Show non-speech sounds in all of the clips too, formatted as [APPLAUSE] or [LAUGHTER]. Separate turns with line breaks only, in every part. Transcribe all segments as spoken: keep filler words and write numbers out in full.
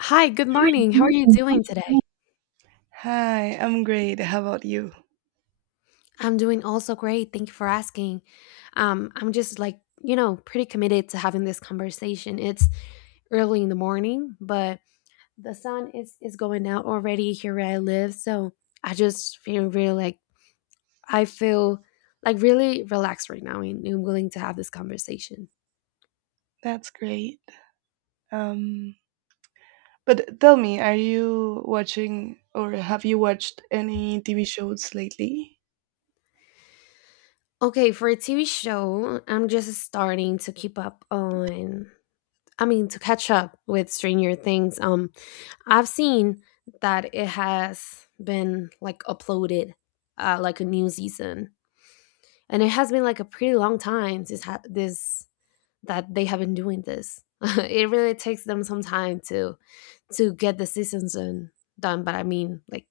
Hi, good morning. How are you doing today?
Hi, I'm great. How about you?
I'm doing also great. Thank you for asking. Um, I'm just like, you know, pretty committed to having this conversation. It's early in the morning, but the sun is is going out already here where I live, so I just feel really like I feel like really relaxed right now and, and willing to have this conversation.
That's great. Um, but tell me, are you watching or have you watched any T V shows lately?
Okay, for a T V show, I'm just starting to keep up on I mean to catch up with Stranger Things. Um I've seen that it has been like uploaded, uh, like a new season, and it has been like a pretty long time since ha- this that they have been doing this. [LAUGHS] It really takes them some time to to get the seasons in, done, but I mean like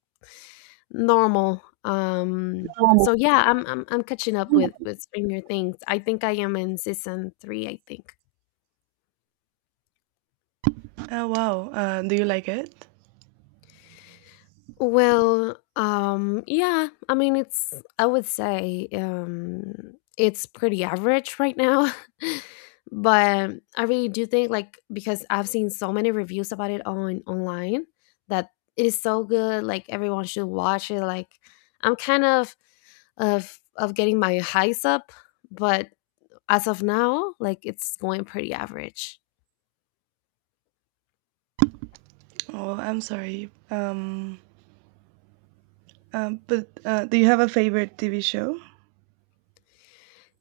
normal. Um, so yeah, I'm I'm I'm catching up with with Stranger Things. I think I am in season three. I think.
Oh wow. Uh, do you like it?
Well, um, yeah, I mean, it's, I would say, um, it's pretty average right now. [LAUGHS] But I really do think, like, because I've seen so many reviews about it on online that it is so good. Like, everyone should watch it. Like, I'm kind of, of, of getting my highs up, but as of now, like, it's going pretty average.
Oh, I'm sorry. Um, um, but uh, Do you have a favorite T V show?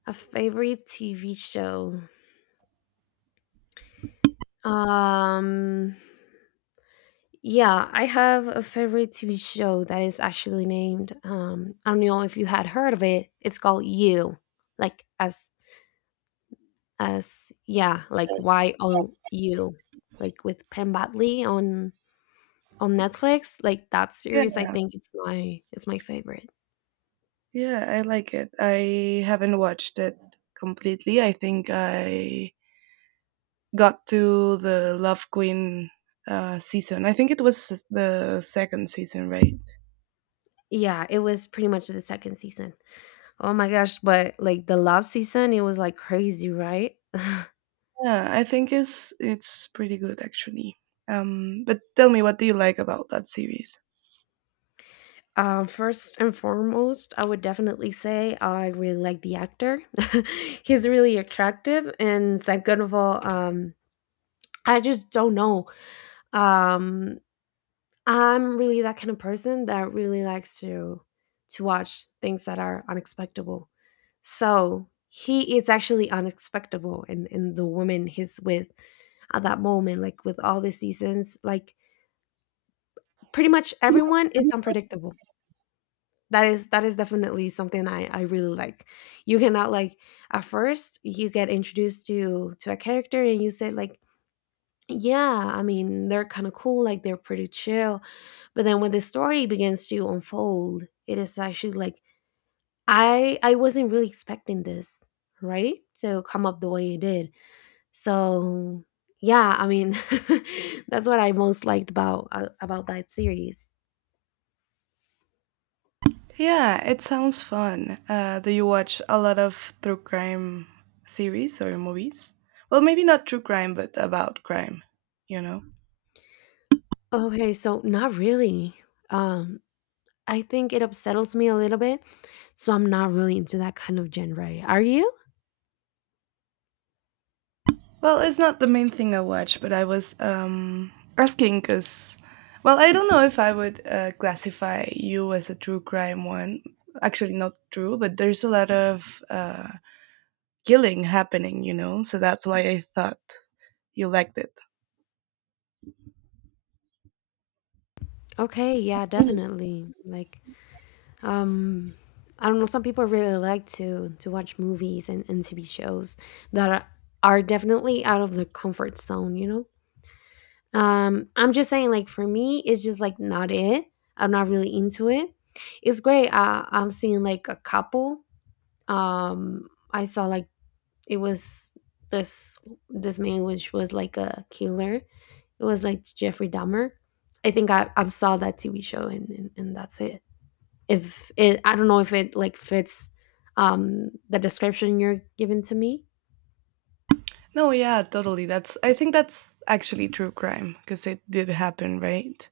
A favorite T V show. Um, Yeah, I have a favorite T V show that is actually named. Um, I don't know if you had heard of it. It's called You, like as as yeah, like Y O U, like with Penn Badley on on Netflix. Like that
Yeah.
series, I think it's my it's my favorite.
Yeah, I like it. I haven't watched it completely. I think I got to the Love Queen uh, season. I think it was s- the second season, right?
Yeah, it was pretty much the second season. Oh my gosh, but like the love season, it was like crazy, right? [LAUGHS]
Yeah, I think it's it's pretty good actually. Um, but tell me, what do you like about that series?
Uh, first and foremost, I would definitely say I really like the actor. [LAUGHS] He's really attractive, and second of all, um, I just don't know. Um, I'm really that kind of person that really likes to to watch things that are unexpected. So he is actually unexpected in, in the woman he's with at that moment, like with all the seasons, like pretty much everyone is unpredictable. that is that is definitely something I, I really like. You cannot like at first you get introduced to to a character and you say like, yeah, I mean they're kind of cool, like they're pretty chill. But then when the story begins to unfold, it is actually like, i i wasn't really expecting this, right, to come up the way it did. So yeah, I mean, [LAUGHS] that's what I most liked about uh, about that series.
Yeah, it sounds fun. Uh, do you watch a lot of true crime series or movies? Well, maybe not true crime, but about crime, you know?
Okay, so not really. um I think it unsettles me a little bit, so I'm not really into that kind of genre. Are you?
Well, it's not the main thing I watch, but I was um, asking because, well, I don't know if I would uh, classify you as a true crime one. Actually, not true, but there's a lot of uh, killing happening, you know? So that's why I thought you liked it.
Okay, yeah, definitely. Like, um, I don't know. Some people really like to to watch movies and, and T V shows that are, are definitely out of their comfort zone. You know, um, I'm just saying. Like for me, it's just like not it. I'm not really into it. It's great. Uh, I'm seeing like a couple. Um, I saw like it was this this man which was like a killer. It was like Jeffrey Dahmer. I think I, I saw that T V show and, and, and that's it. If it, I don't know if it like fits um, the description you're giving to me.
No, yeah, totally. That's I think that's actually true crime because it did happen, right?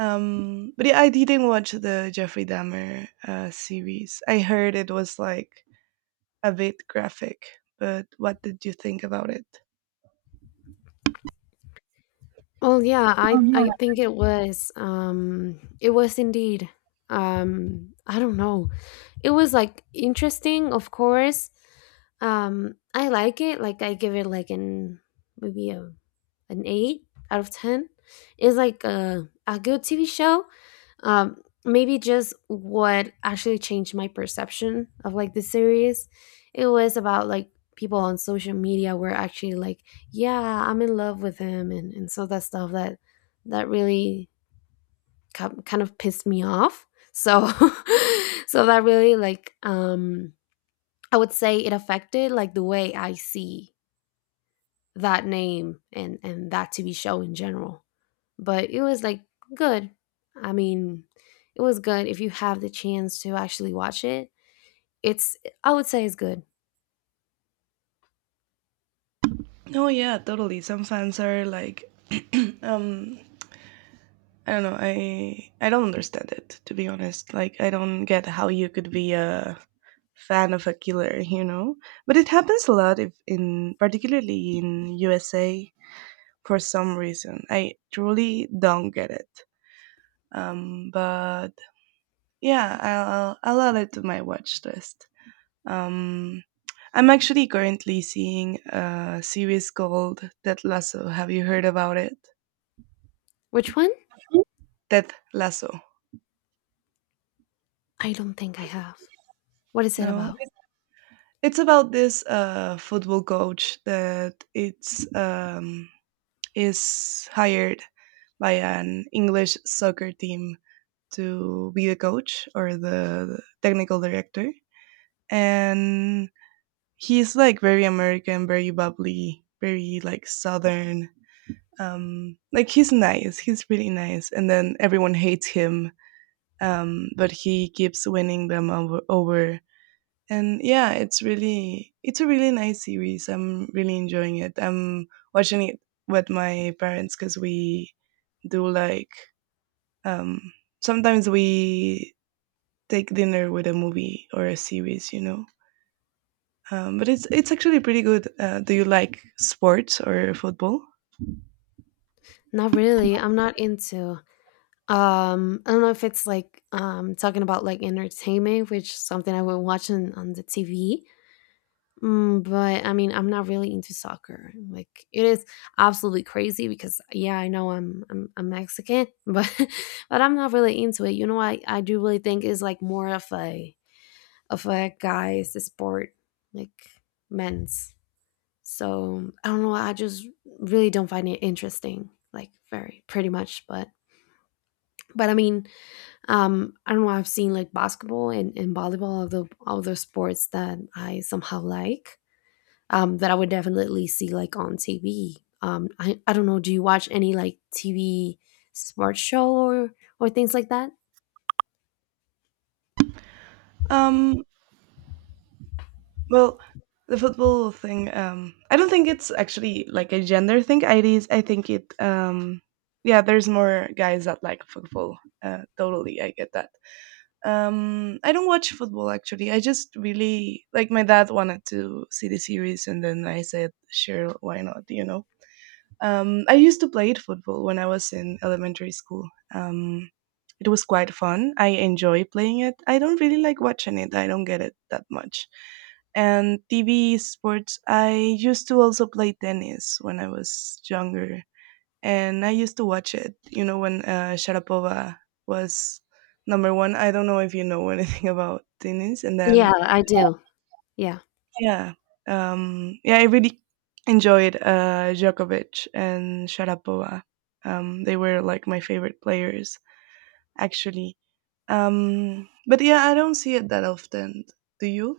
Um, but yeah, I didn't watch the Jeffrey Dahmer uh, series. I heard it was like a bit graphic, but what did you think about it?
Oh yeah, I I think it was um it was indeed um I don't know. It was like interesting, of course. Um, I like it. Like I give it like an maybe a an eight out of ten. It's like a a good T V show. Um Maybe just what actually changed my perception of like the series. It was about like people on social media were actually like, yeah I'm in love with him, and, and so that stuff that that really ki- kind of pissed me off. So [LAUGHS] so that really like um I would say it affected like the way I see that name and and that TV show in general. But it was like good, I mean, it was good. If you have the chance to actually watch it, it's, I would say it's good.
No, yeah, totally. Some fans are like, [CLEARS THROAT] um, I don't know. I I don't understand it to be honest. Like, I don't get how you could be a fan of a killer, you know. But it happens a lot, if in particularly in U S A for some reason. I truly don't get it. Um, but yeah, I'll I'll add it to my watch list. Um, I'm actually currently seeing a series called Ted Lasso. Have you heard about it?
Which one?
Ted Lasso.
I don't think I have. What is it
No,
about?
it's about this uh, football coach that it's um, is hired by an English soccer team to be the coach or the technical director, and he's like very American, very bubbly, very like Southern. Um, like he's nice, he's really nice, and then everyone hates him, um, but he keeps winning them over. over. And yeah, it's really it's a really nice series. I'm really enjoying it. I'm watching it with my parents because we do like um, sometimes we take dinner with a movie or a series, you know. Um, but it's it's actually pretty good. Uh, do you like sports or football?
Not really. I'm not into, Um, I don't know if it's, like, um, talking about, like, entertainment, which is something I would watch on on the T V, mm, but, I mean, I'm not really into soccer, like, it is absolutely crazy because, yeah, I know I'm I'm I'm Mexican, but [LAUGHS] but I'm not really into it, you know, I I do really think it's, like, more of a of a guy's sport, like, men's, so, I don't know, I just really don't find it interesting, like, very pretty much, but but, I mean, Um, I don't know. I've seen like basketball and, and volleyball, all the other sports that I somehow like, um, that I would definitely see like on T V. Um, I, I don't know. Do you watch any like T V sports show or or things like that?
Um, well, the football thing. Um, I don't think it's actually like a gender thing. I is I think it. Um, yeah, there's more guys that like football. Uh, totally, I get that. Um, I don't watch football actually. I just really like my dad wanted to see the series, and then I said, "Sure, why not?" You know. Um, I used to play football when I was in elementary school. Um, it was quite fun. I enjoy playing it. I don't really like watching it. I don't get it that much. And T V sports, I used to also play tennis when I was younger. And I used to watch it, you know, when uh, Sharapova was number one. I don't know if you know [LAUGHS] anything about tennis. And
Yeah,
then
I do. Yeah.
yeah. Um, yeah, I really enjoyed uh, Djokovic and Sharapova. Um, they were like my favorite players, actually. Um, but yeah, I don't see it that often. Do you?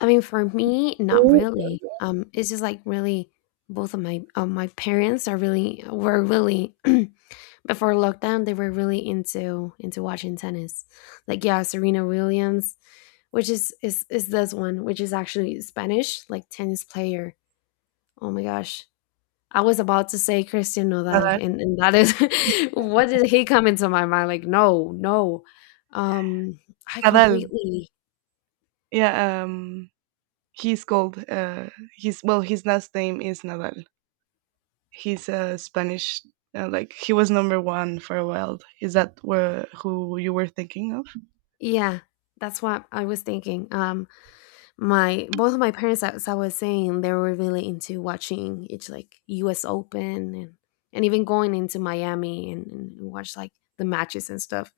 I mean, for me, not
Mm.
really. Um, it's just like really both of my of my parents are really were really [CLEARS THROAT] before lockdown they were really into into watching tennis. Like yeah, Serena Williams, which is is is this one, which is actually Spanish, like tennis player. Oh my gosh. I was about to say Christian Nodal
Nadal.
and, and that is [LAUGHS] what did he come into my mind? Like, no, no. Um I
Nadal.
completely,
Yeah. Um, he's called. Uh, he's well. His last name is Nadal. He's a Spanish. Uh, like he was number one for a while. Is that where, who you were thinking of?
yeah, that's what I was thinking. Um my both of my parents, as I was saying, they were really into watching each like U S. Open and and even going into Miami and, and watch like the matches and stuff.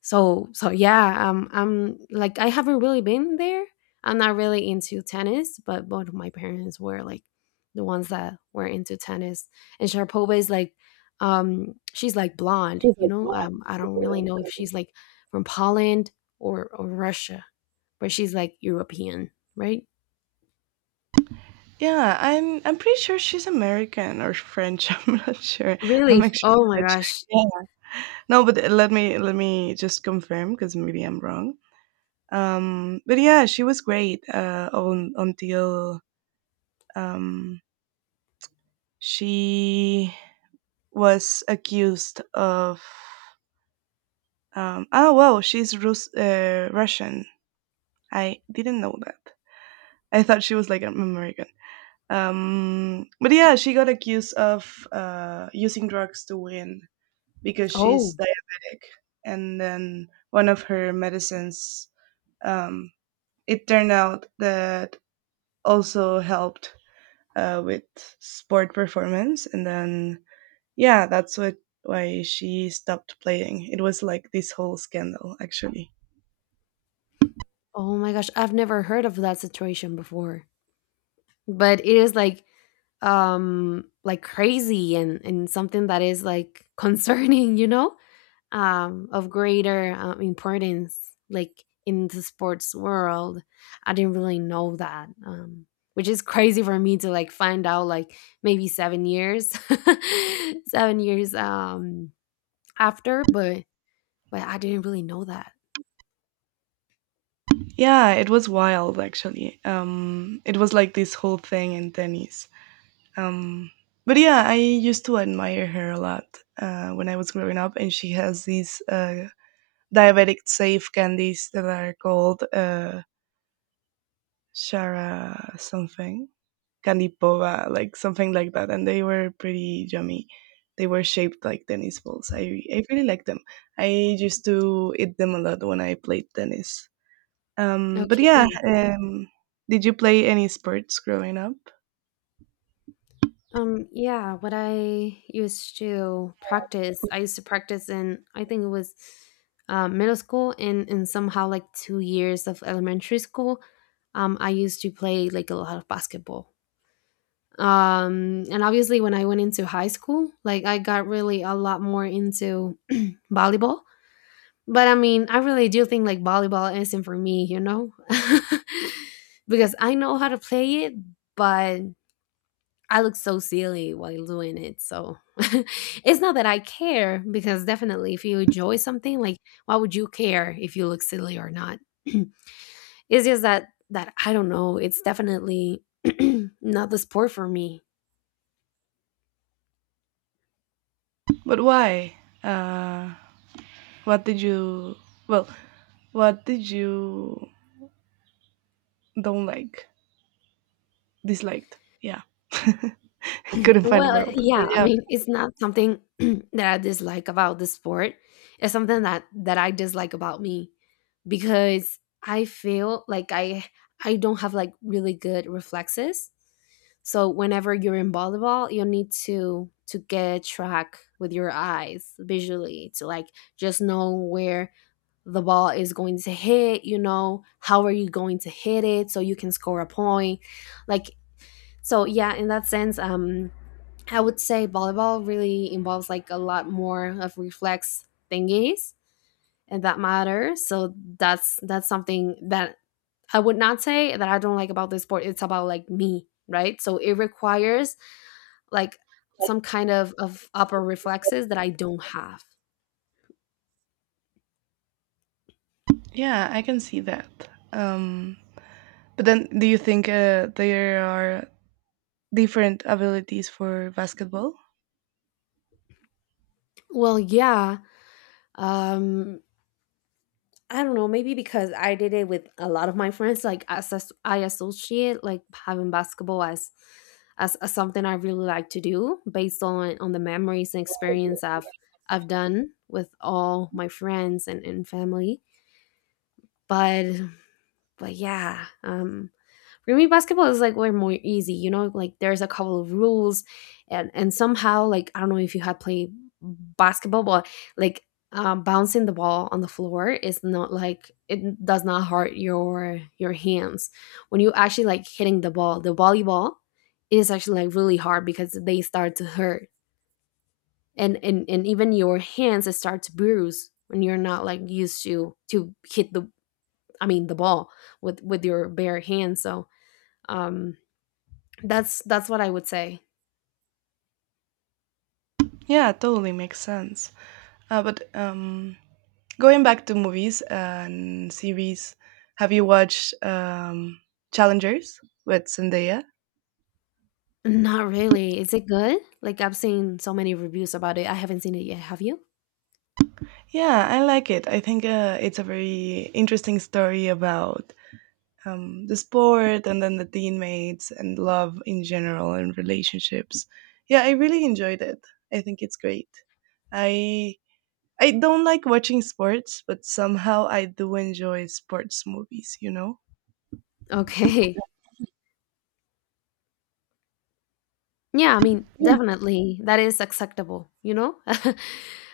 So so yeah, um, I'm like I haven't really been there. I'm not really into tennis, but both of my parents were like the ones that were into tennis. And Sharapova is like, um, she's like blonde, you know. Um, I don't really know if she's like from Poland or, or Russia, where she's like European, right?
Yeah, I'm I'm pretty sure she's American or French, [LAUGHS] I'm not sure.
Really?
I'm actually
Oh my
gonna check.
gosh.
Yeah. No, but uh, let me let me just confirm because maybe I'm wrong. Um, but yeah, she was great, uh, un until, um, she was accused of, um oh, wow, she's Rus uh, Russian. I didn't know that. I thought she was, like, American. Um, but yeah, she got accused of, uh, using drugs to win because
Oh,
she's diabetic. And then one of her medicines, um, it turned out that also helped uh, with sport performance. And then, yeah, that's what why she stopped playing. It was like this whole scandal, actually.
oh my gosh. I've never heard of that situation before. But it is like um like crazy and and something that is like [LAUGHS] concerning, you know? Um of greater um, importance like in the sports world. I didn't really know that. Um which is crazy for me to like find out like maybe seven years. [LAUGHS] seven years um after, but But I didn't really know that.
Yeah, it was wild, actually. Um, it was like this whole thing in tennis. Um, but yeah, I used to admire her a lot uh, when I was growing up, and she has these uh, diabetic safe candies that are called uh, Shara something, candy pova, like something like that, and they were pretty yummy. They were shaped like tennis balls. I I really like them. I used to eat them a lot when I played tennis. Um, but yeah,
Okay.
um, did you play any sports growing up?
Um, yeah, what I used to practice, I used to practice in, I think it was uh, middle school and, and somehow like two years of elementary school. Um, I used to play like a lot of basketball. Um, and obviously, when I went into high school, like I got really a lot more into volleyball. But I mean, I really do think like volleyball isn't for me, you know? [LAUGHS] Because I know how to play it, but I look so silly while doing it. So [LAUGHS] it's not that I care, because definitely if you enjoy something, like why would you care if you look silly or not? [CLEARS THROAT] It's just that that I don't know. It's definitely [CLEARS THROAT] not the sport for me.
But why? Uh, what did you? Well, what did you don't like? Disliked? Yeah. [LAUGHS] couldn't find a
Well, uh,
world. But
yeah, I
yeah,
mean, it's not something [CLEARS THROAT] that I dislike about the sport. It's something that that I dislike about me, because I feel like I I don't have like really good reflexes. So whenever you're in volleyball, you need to to get track with your eyes visually to like just know where the ball is going to hit, you know, how are you going to hit it so you can score a point. Like so yeah, in that sense um I would say volleyball really involves like a lot more of reflex thingies and that matter. So that's that's something that I would not say that I don't like about this sport. It's about like me, right? So it requires like some kind of of upper reflexes that I don't have.
yeah, I can see that. Um, but then, do you think uh, there are different abilities for basketball?
Well, yeah. Um I don't know, maybe because I did it with a lot of my friends, like as as- I associate like having basketball as, as as something I really like to do based on on the memories and experience I've I've done with all my friends and, and family. But but yeah, um, for me, basketball is like way more easy. You know, like there's a couple of rules, and and somehow like I don't know if you had played basketball, but like um, bouncing the ball on the floor is not like it does not hurt your your hands when you actually like hitting the ball. The volleyball is actually like really hard because they start to hurt, and and and even your hands start to bruise when you're not like used to to hit the, I mean, the ball with with your bare hands. So um, that's that's what I would say.
Yeah, totally makes sense. Uh, but um, Going back to movies and series, have you watched um, Challengers with Zendaya?
Not really. Is it good? Like I've seen so many reviews about it. I haven't seen it yet. Have you? [LAUGHS]
Yeah, I like it. I think uh, it's a very interesting story about um, the sport and then the teammates and love in general and relationships. Yeah, I really enjoyed it. I think it's great. I I don't like watching sports, but somehow I do enjoy sports movies, you know?
Okay. Yeah, I mean, definitely that is acceptable, you know? [LAUGHS]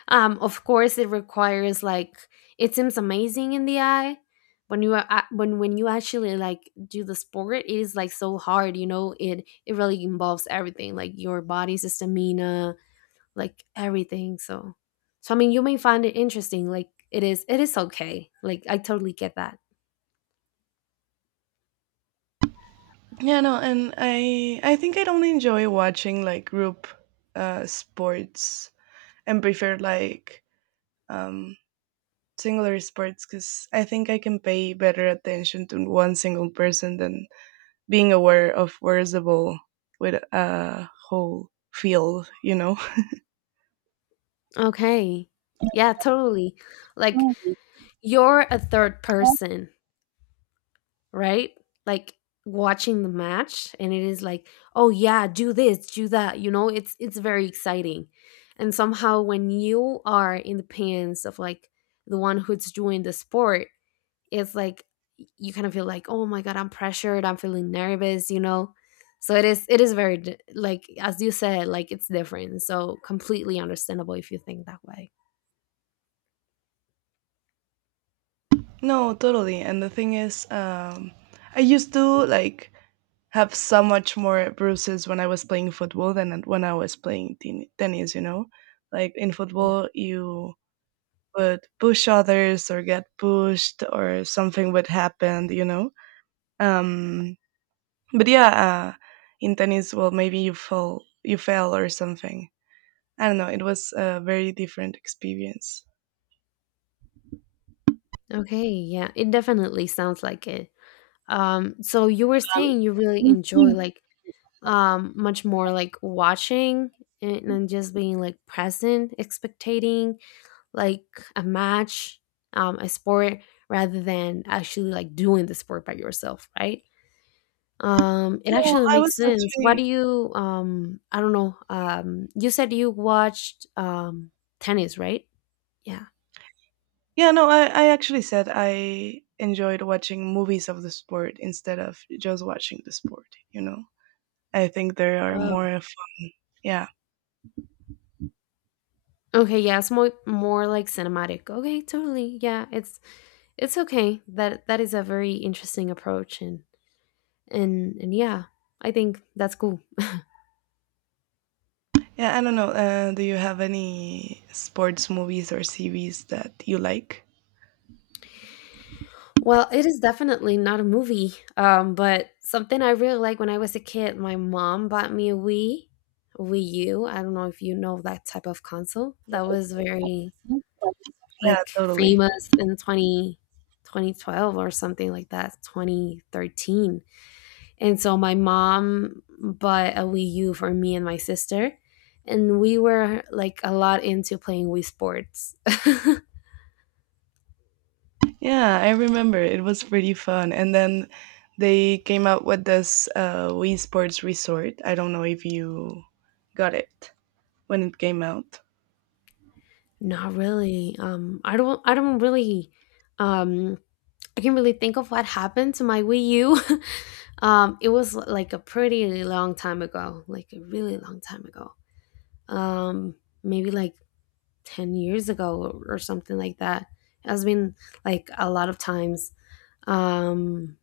um Of course it requires like it seems amazing in the eye when you are a- when when you actually like do the sport, it is like so hard, you know? It it really involves everything, like your body's stamina, like everything. So, so I mean, you may find it interesting. Like it is, it is okay. Like I totally get that.
Yeah, no, and I I think I don't enjoy watching like group uh sports and prefer like um singular sports because I think I can pay better attention to one single person than being aware of where is the ball with a whole field, you know? [LAUGHS]
Okay. Yeah, totally. Like
Mm.
you're a third person, right? Like watching the match and it is like, "Oh yeah, do this, do that." You know, it's it's very exciting. And somehow when you are in the pants of like the one who's doing the sport, it's like you kind of feel like, oh my god, I'm pressured, I'm feeling nervous, you know? So it is it is very di- like, as you said, like it's different. So completely understandable if you think that way.
No, totally. And the thing is, um, I used to like have so much more bruises when I was playing football than when I was playing ten- tennis. You know, like in
Yeah.
football, you would push others or get pushed or something would happen. You know, um, but yeah, uh, in tennis, well, maybe you fall, you fell or something. I don't know. It was a very different experience.
Okay, yeah, it definitely sounds like it. Um so you were saying you really enjoy like um much more like watching and, and just being like present expectating like a match, um a sport, rather than actually like doing the sport by yourself, right? Um, it
No,
actually
I
makes
was
sense. What
actually
do you um I don't know. Um you said you watched um tennis, right? Yeah.
Yeah. No, I I actually said I enjoyed watching movies of the sport instead of just watching the sport. You know, I think there are
Oh.
more fun. Yeah,
Okay, yeah, it's more more like cinematic. Okay, totally. Yeah, it's it's okay. That that is a very interesting approach and and and yeah, I think that's cool.
yeah. I don't know. Uh, do you have any sports movies or series that you like?
Well, it is definitely not a movie, um, but something I really like when I was a kid, my mom bought me a Wii, Wii U. I don't know if you know that type of console. That was very
Yeah,
like
totally.
famous in twenty twenty twelve or something like that, twenty thirteen. And so my mom bought a Wii U for me and my sister. And we were like a lot into playing Wii Sports. [LAUGHS]
Yeah, I remember it was pretty fun. And then they came out with this uh, Wii Sports Resort. I don't know if you got it when it came out.
Not really. Um, I don't. I don't really. Um, I can't really think of what happened to my Wii U. [LAUGHS] Um, it was like a pretty long time ago, like a really long time ago. Um, Maybe like ten years ago or something like that. It has been like a lot of times. Um,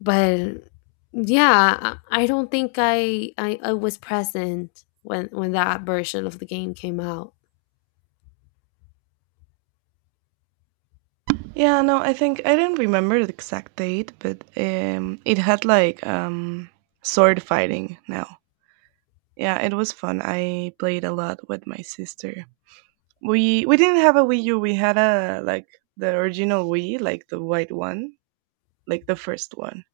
but yeah, I I don't think I, I I was present when when that version of the game came out.
Yeah, no, I think I don't remember the exact date, but um, it had like um, sword fighting now. Yeah, it was fun. I played a lot with my sister. We we didn't have a Wii U. We had a like the original Wii, like the white one, like the first one.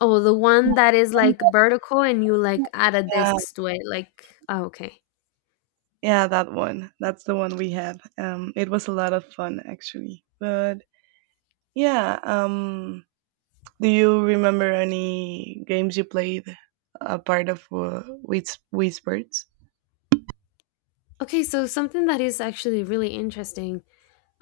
Oh, the one that is like vertical and you like add a
Yeah,
disc to it. Like, oh, okay.
yeah, that one. That's the one we had. Um, it was a lot of fun actually. But yeah, um, Do you remember any games you played apart of uh, Whis- Whispers?
Okay, so something that is actually really interesting,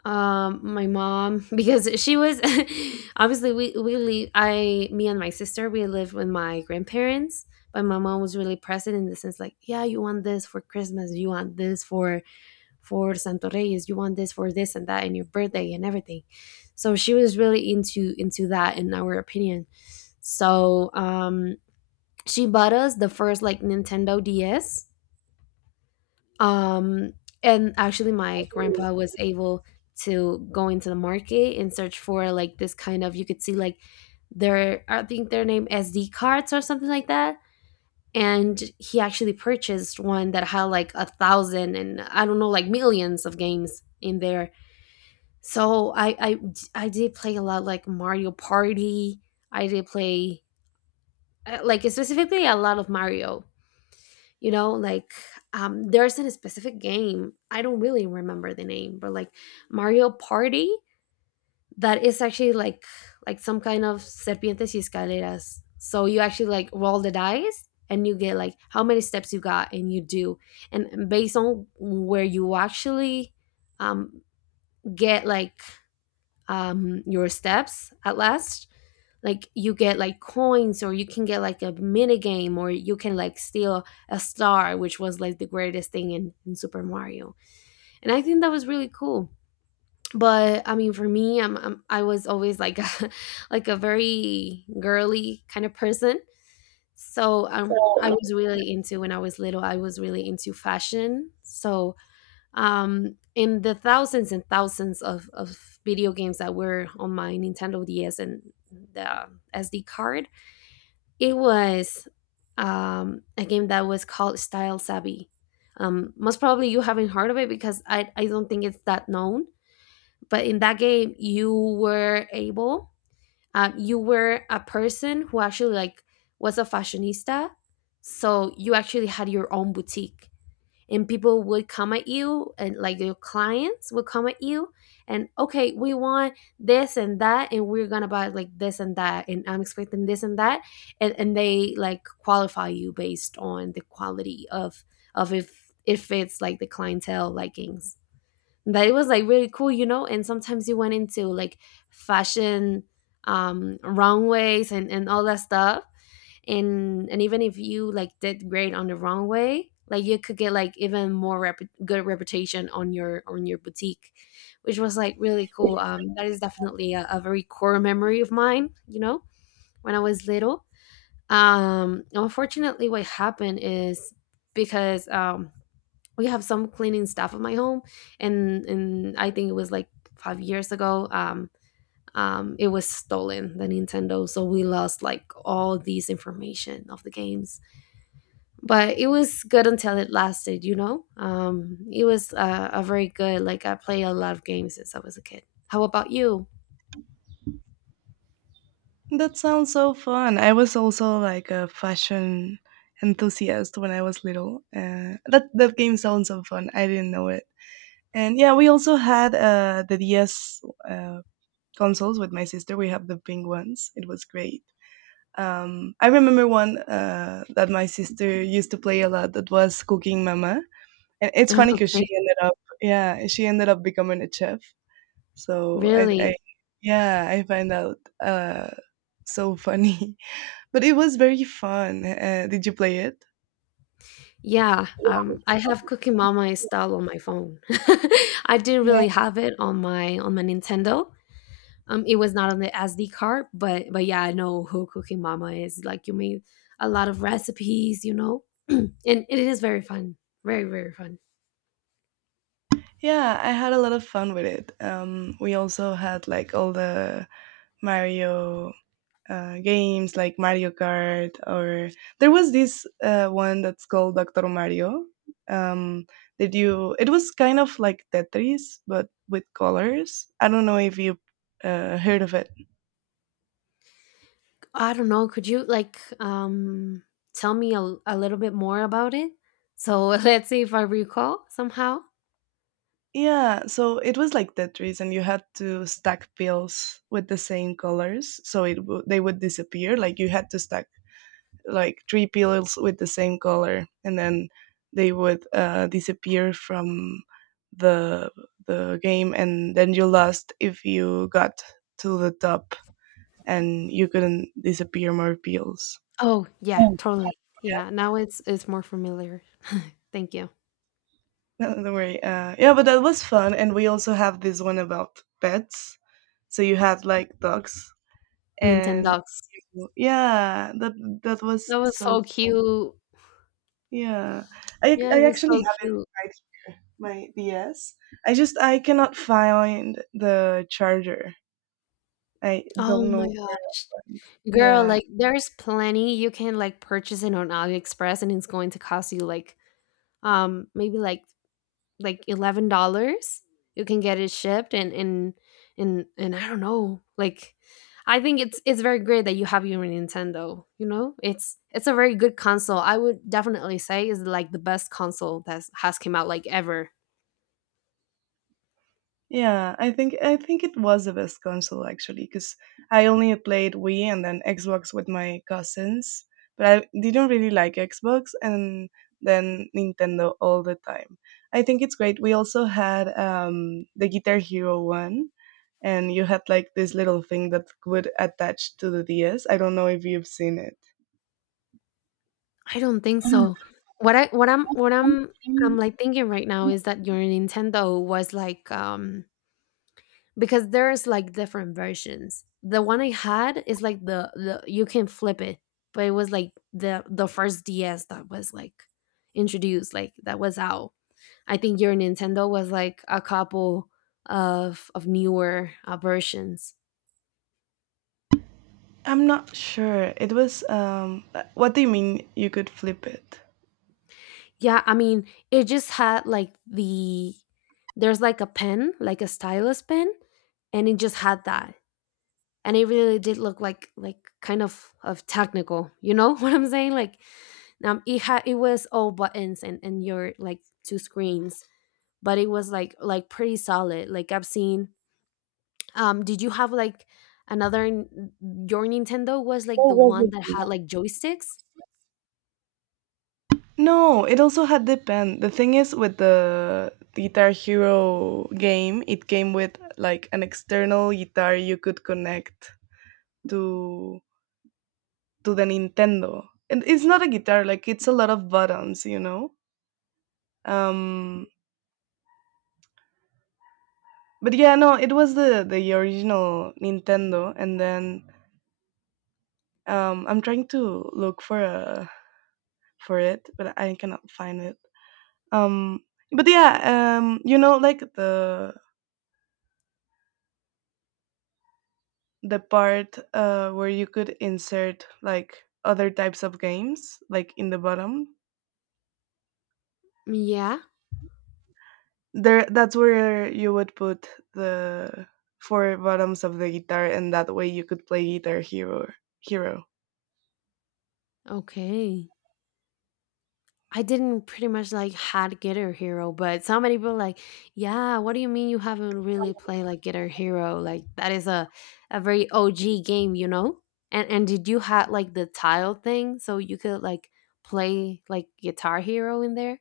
um my mom [LAUGHS] because she was [LAUGHS] obviously we we live I me and my sister, we lived with my grandparents, but my mom was really present in the sense, like, yeah, you want this for Christmas, you want this for for Santo Reyes, you want this for this and that and your birthday and everything. So she was really into into that in our opinion. So um she bought us the first like Nintendo DS, um, and actually my grandpa was able to go into the market and search for like this kind of. You could see like their, I think their name S D cards or something like that. And he actually purchased one that had like a thousand and I don't know, like millions of games in there. So I I I did play a lot like Mario Party. I did play uh, like specifically a lot of Mario, you know, like um there's a specific game, I don't really remember the name, but like Mario Party, that is actually like like some kind of Serpientes y Escaleras. So you actually like roll the dice and you get like how many steps you got and you do. And based on where you actually um get like um, your steps at last, like you get like coins or you can get like a mini game or you can like steal a star, which was like the greatest thing in, in Super Mario. And I think that was really cool. But I mean, for me, i'm, I'm, i was always like a, [LAUGHS] like a very girly kind of person. So um, I was really into, when I was little I was really into fashion. So um, in the thousands and thousands of, of video games that were on my Nintendo D S and the S D card, it was um, a game that was called Style Savvy. Um, most probably you haven't heard of it because I, I don't think it's that known. But in that game, you were able, uh, you were a person who actually like was a fashionista. So you actually had your own boutique and people would come at you and like your clients would come at you and okay, we want this and that and we're gonna buy like this and that and I'm expecting this and that. And, and they like qualify you based on the quality of of if if it's like the clientele likings. But it was like really cool, you know. And sometimes you went into like fashion um, runways and and all that stuff. And and even if you like did great on the runway, like you could get like even more rep- good reputation on your on your boutique, which was like really cool. Um, that is definitely a, a very core memory of mine. You know, when I was little. Um, unfortunately, what happened is because um, we have some cleaning staff at my home. and and I think it was like five years ago. Um um it was stolen, the Nintendo, so we lost like all these information of the games. But it was good until it lasted, you know. Um it was uh, a very good, like I played a lot of games since I was a kid. How about you?
That sounds so fun. I was also like a fashion enthusiast when I was little. Uh, that that game sounds so fun. I didn't know it. And yeah, we also had uh, the D S uh, consoles with my sister. We have the pink ones. It was great. Um, I remember one uh, that my sister used to play a lot. That was Cooking Mama. And it's
[LAUGHS]
funny because she
Okay,
ended up yeah, she ended up becoming a chef. So I I
really?
Yeah, I find out uh, so funny. [LAUGHS] But it was very fun. Uh, did you play it?
Yeah,
Yeah.
um I have Cookie Mama installed on my phone. [LAUGHS] I didn't
Yeah.
really have it on my on my Nintendo. Um, it was not on the S D card, but but yeah, I know who Cooking Mama is. Like you made a lot of recipes, you know, [CLEARS THROAT] and it is very fun, very very fun.
Yeah, I had a lot of fun with it. Um, we also had like all the Mario uh, games like Mario Kart, or there was this uh, one that's called Doctor Mario. Um, that you, it was kind of like Tetris, but with colors. I don't know if you uh, heard of it.
I don't know. Could you like um tell me a, a little bit more about it? So [LAUGHS] let's see if I recall somehow.
Yeah, so it was like Tetris, and you had to stack pills with the same colors, so it w- they would disappear. Like you had to stack like three pillows with the same color, and then they would uh, disappear from the the game, and then you lost if you got to the top and you couldn't disappear more pills.
Oh yeah,
Oh.
totally. Yeah, now it's it's more familiar. Thank you.
Yeah, no, don't worry. Uh, yeah, but that was fun, and we also have this one about pets. So you had like dogs, and
Nintendogs.
yeah, that that was
That was
so
so
fun.
cute.
Yeah, I
Yeah, it
I
was
actually
so
have it
cute.
right here, my D S. I just I cannot find the charger. I
Oh
don't
my
know.
gosh. Girl,
Yeah.
like there's plenty, you can like purchase it on AliExpress and it's going to cost you like um maybe like like eleven dollars. You can get it shipped and and and and I don't know. Like I think it's it's very great that you have your Nintendo, you know? It's it's a very good console. I would definitely say is like the best console that has came out like ever.
Yeah, I think I think it was the best console actually, because I only played Wii and then Xbox with my cousins, but I didn't really like Xbox and then Nintendo all the time. I think it's great. We also had um, the Guitar Hero one, and you had like this little thing that would attach to the D S. I don't know if you've seen it.
I don't think so. What I what I'm what I'm I'm like thinking right now is that your Nintendo was like um because there's like different versions. The one I had is like the, the you can flip it, but it was like the the first D S that was like introduced, like that was out. I think your Nintendo was like a couple of of newer uh, versions.
I'm not sure. It was um, uh, What do you mean? You could flip it?
Yeah, I mean, it just had like the there's like a pen, like a stylus pen, and it just had that. And it really did look like like kind of of technical, you know, [LAUGHS] what I'm saying? Like um it had, it was all buttons and and your like two screens, but it was like like pretty solid, like I've seen um did you have like another n- your Nintendo was like the one that had like joysticks?
No, it also had the pen. The thing is, with the Guitar Hero game, it came with like an external guitar you could connect to to the Nintendo, and it's not a guitar. Like it's a lot of buttons, you know. Um, but yeah, no, it was the the original Nintendo, and then um, I'm trying to look for a for it, but I cannot find it. Um, but yeah, um, you know, like the the part uh, where you could insert like other types of games like in the bottom,
Yeah.
there that's where you would put the four bottoms of the guitar and that way you could play guitar hero hero
Okay. I didn't pretty much like had Guitar Hero, but so many people like, yeah, what do you mean you haven't really played like Guitar Hero? Like that is a, a very O G game, you know? And and did you had like the tile thing so you could like play like Guitar Hero in there?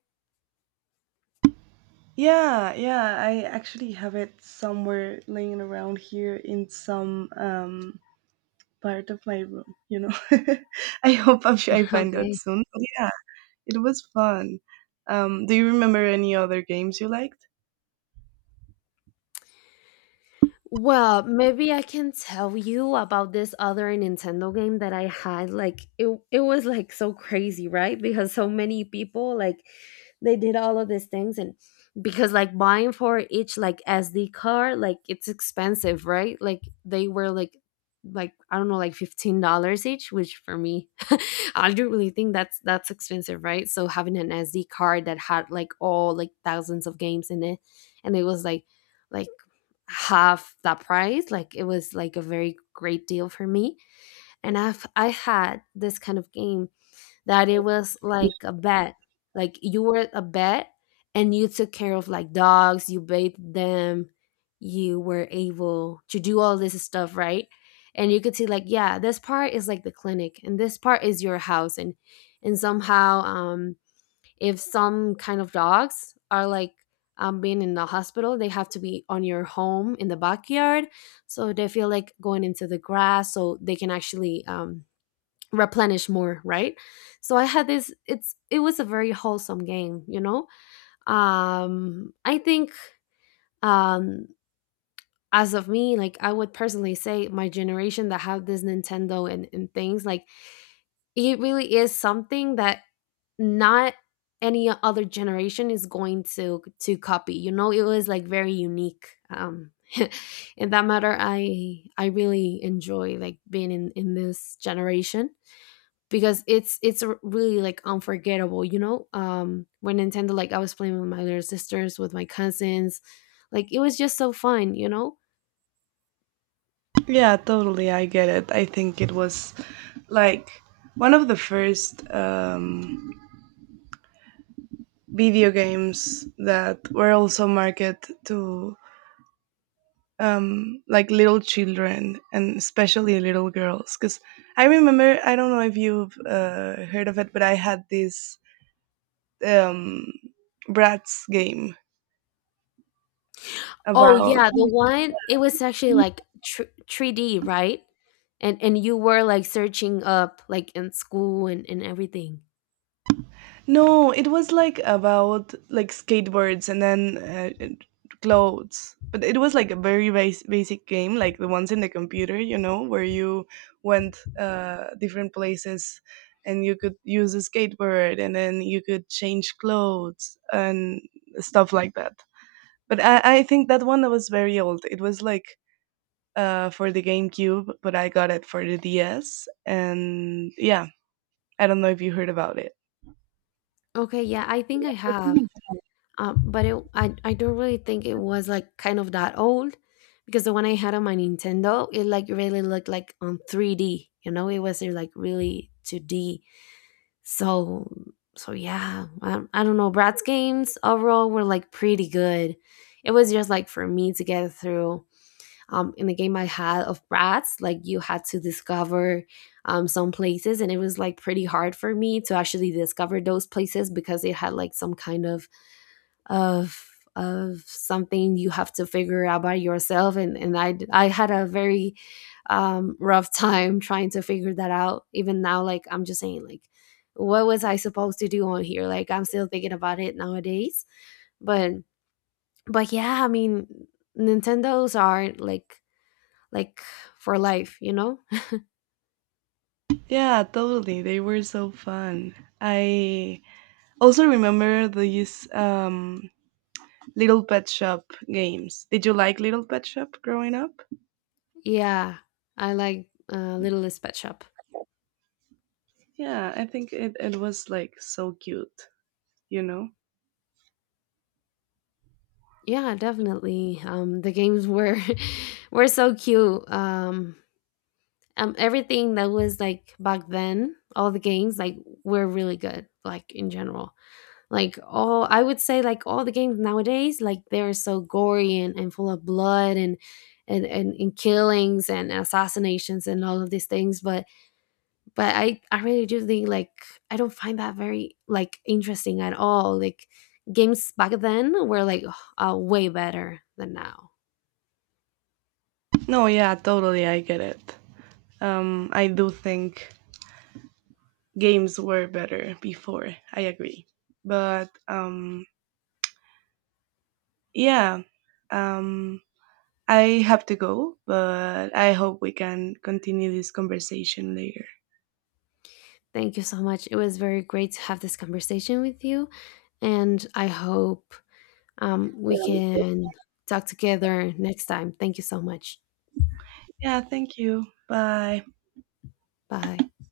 yeah yeah I actually have it somewhere laying around here in some um part of my room, you know. [LAUGHS] i hope i i
[LAUGHS]
find out
Okay.
soon But yeah, it was fun. Um do you remember any other games you liked?
Well, maybe I can tell you about this other Nintendo game that I had. Like it it was like so crazy, right? Because so many people like they did all of these things. And because like buying for each like S D card, like it's expensive, right? Like they were like like I don't know, like fifteen dollars each, which for me, [LAUGHS] I don't really think that's that's expensive, right? So having an S D card that had like all like thousands of games in it, and it was like like half that price. Like it was like a very great deal for me, and i've i had this kind of game that it was like a bet, like you were a bet, and you took care of like dogs, you bathed them, you were able to do all this stuff, right? And you could see like, yeah, this part is like the clinic and this part is your house. and and somehow, um if some kind of dogs are like, um, being in the hospital, they have to be on your home in the backyard. So they feel like going into the grass so they can actually, um, replenish more, right? So I had this, it's, it was a very wholesome game, you know? Um, I think, um, as of me, like I would personally say my generation that have this Nintendo and, and things, like it really is something that not any other generation is going to to copy. You know, it was like very unique. Um, [LAUGHS] in that matter, I I really enjoy like being in in this generation because it's it's r- really like unforgettable. You know, um, when Nintendo like I was playing with my little sisters, with my cousins, like it was just so fun. You know,
Yeah, totally. I get it. I think it was like one of the first um, video games that were also marketed to um, like little children and especially little girls. Because I remember, I don't know if you've uh, heard of it, but I had this um, Bratz game
oh,
about
yeah, the one it was actually like thr three D, right? And and you were like searching up like in school and and everything.
No, it was like about like skateboards and then uh, and clothes. But it was like a very bas- basic game, like the ones in the computer, you know, where you went uh, different places and you could use a skateboard and then you could change clothes and stuff like that. But I, I think that one was very old. It was like uh, for the GameCube, but I got it for the D S. And yeah, I don't know if you heard about it.
Okay, yeah, I think I have. Um, but it, I I don't really think it was like kind of that old because the one I had on my Nintendo, it like really looked like on three D, you know, it wasn't like really two D. So so yeah, I, I don't know. Bratz games overall were like pretty good. It was just like for me to get through, um, in the game I had of Bratz, like you had to discover, um, some places, and it was like pretty hard for me to actually discover those places because it had like some kind of of of something you have to figure out by yourself, and and I I had a very, um, rough time trying to figure that out. Even now, like I'm just saying, like what was I supposed to do on here? Like I'm still thinking about it nowadays, but but yeah, I mean Nintendos are like like for life, you know?
Yeah, totally. They were so fun. I also remember these um, Little Pet Shop games. Did you like Little Pet Shop growing up?
Yeah, I like uh, Littlest Pet Shop.
Yeah, I think it, it was like so cute, you know?
Yeah, definitely. Um, the games were [LAUGHS] were so cute. Um, um, everything that was like back then, all the games like were really good. Like in general, like all I would say like all the games nowadays, like they're so gory and, and full of blood, and, and and and killings and assassinations and all of these things. But but i i really do think like I don't find that very like interesting at all, like games back then were like [SIGHS] uh, way better than now.
No, yeah, totally. I get it. Um, I do think games were better before. I agree. But um, yeah, um, I have to go, but I hope we can continue this conversation later.
Thank you so much, it was very great to have this conversation with you, and I hope, um, we can talk together next time. Thank you so much.
Yeah, thank you. Bye.
Bye.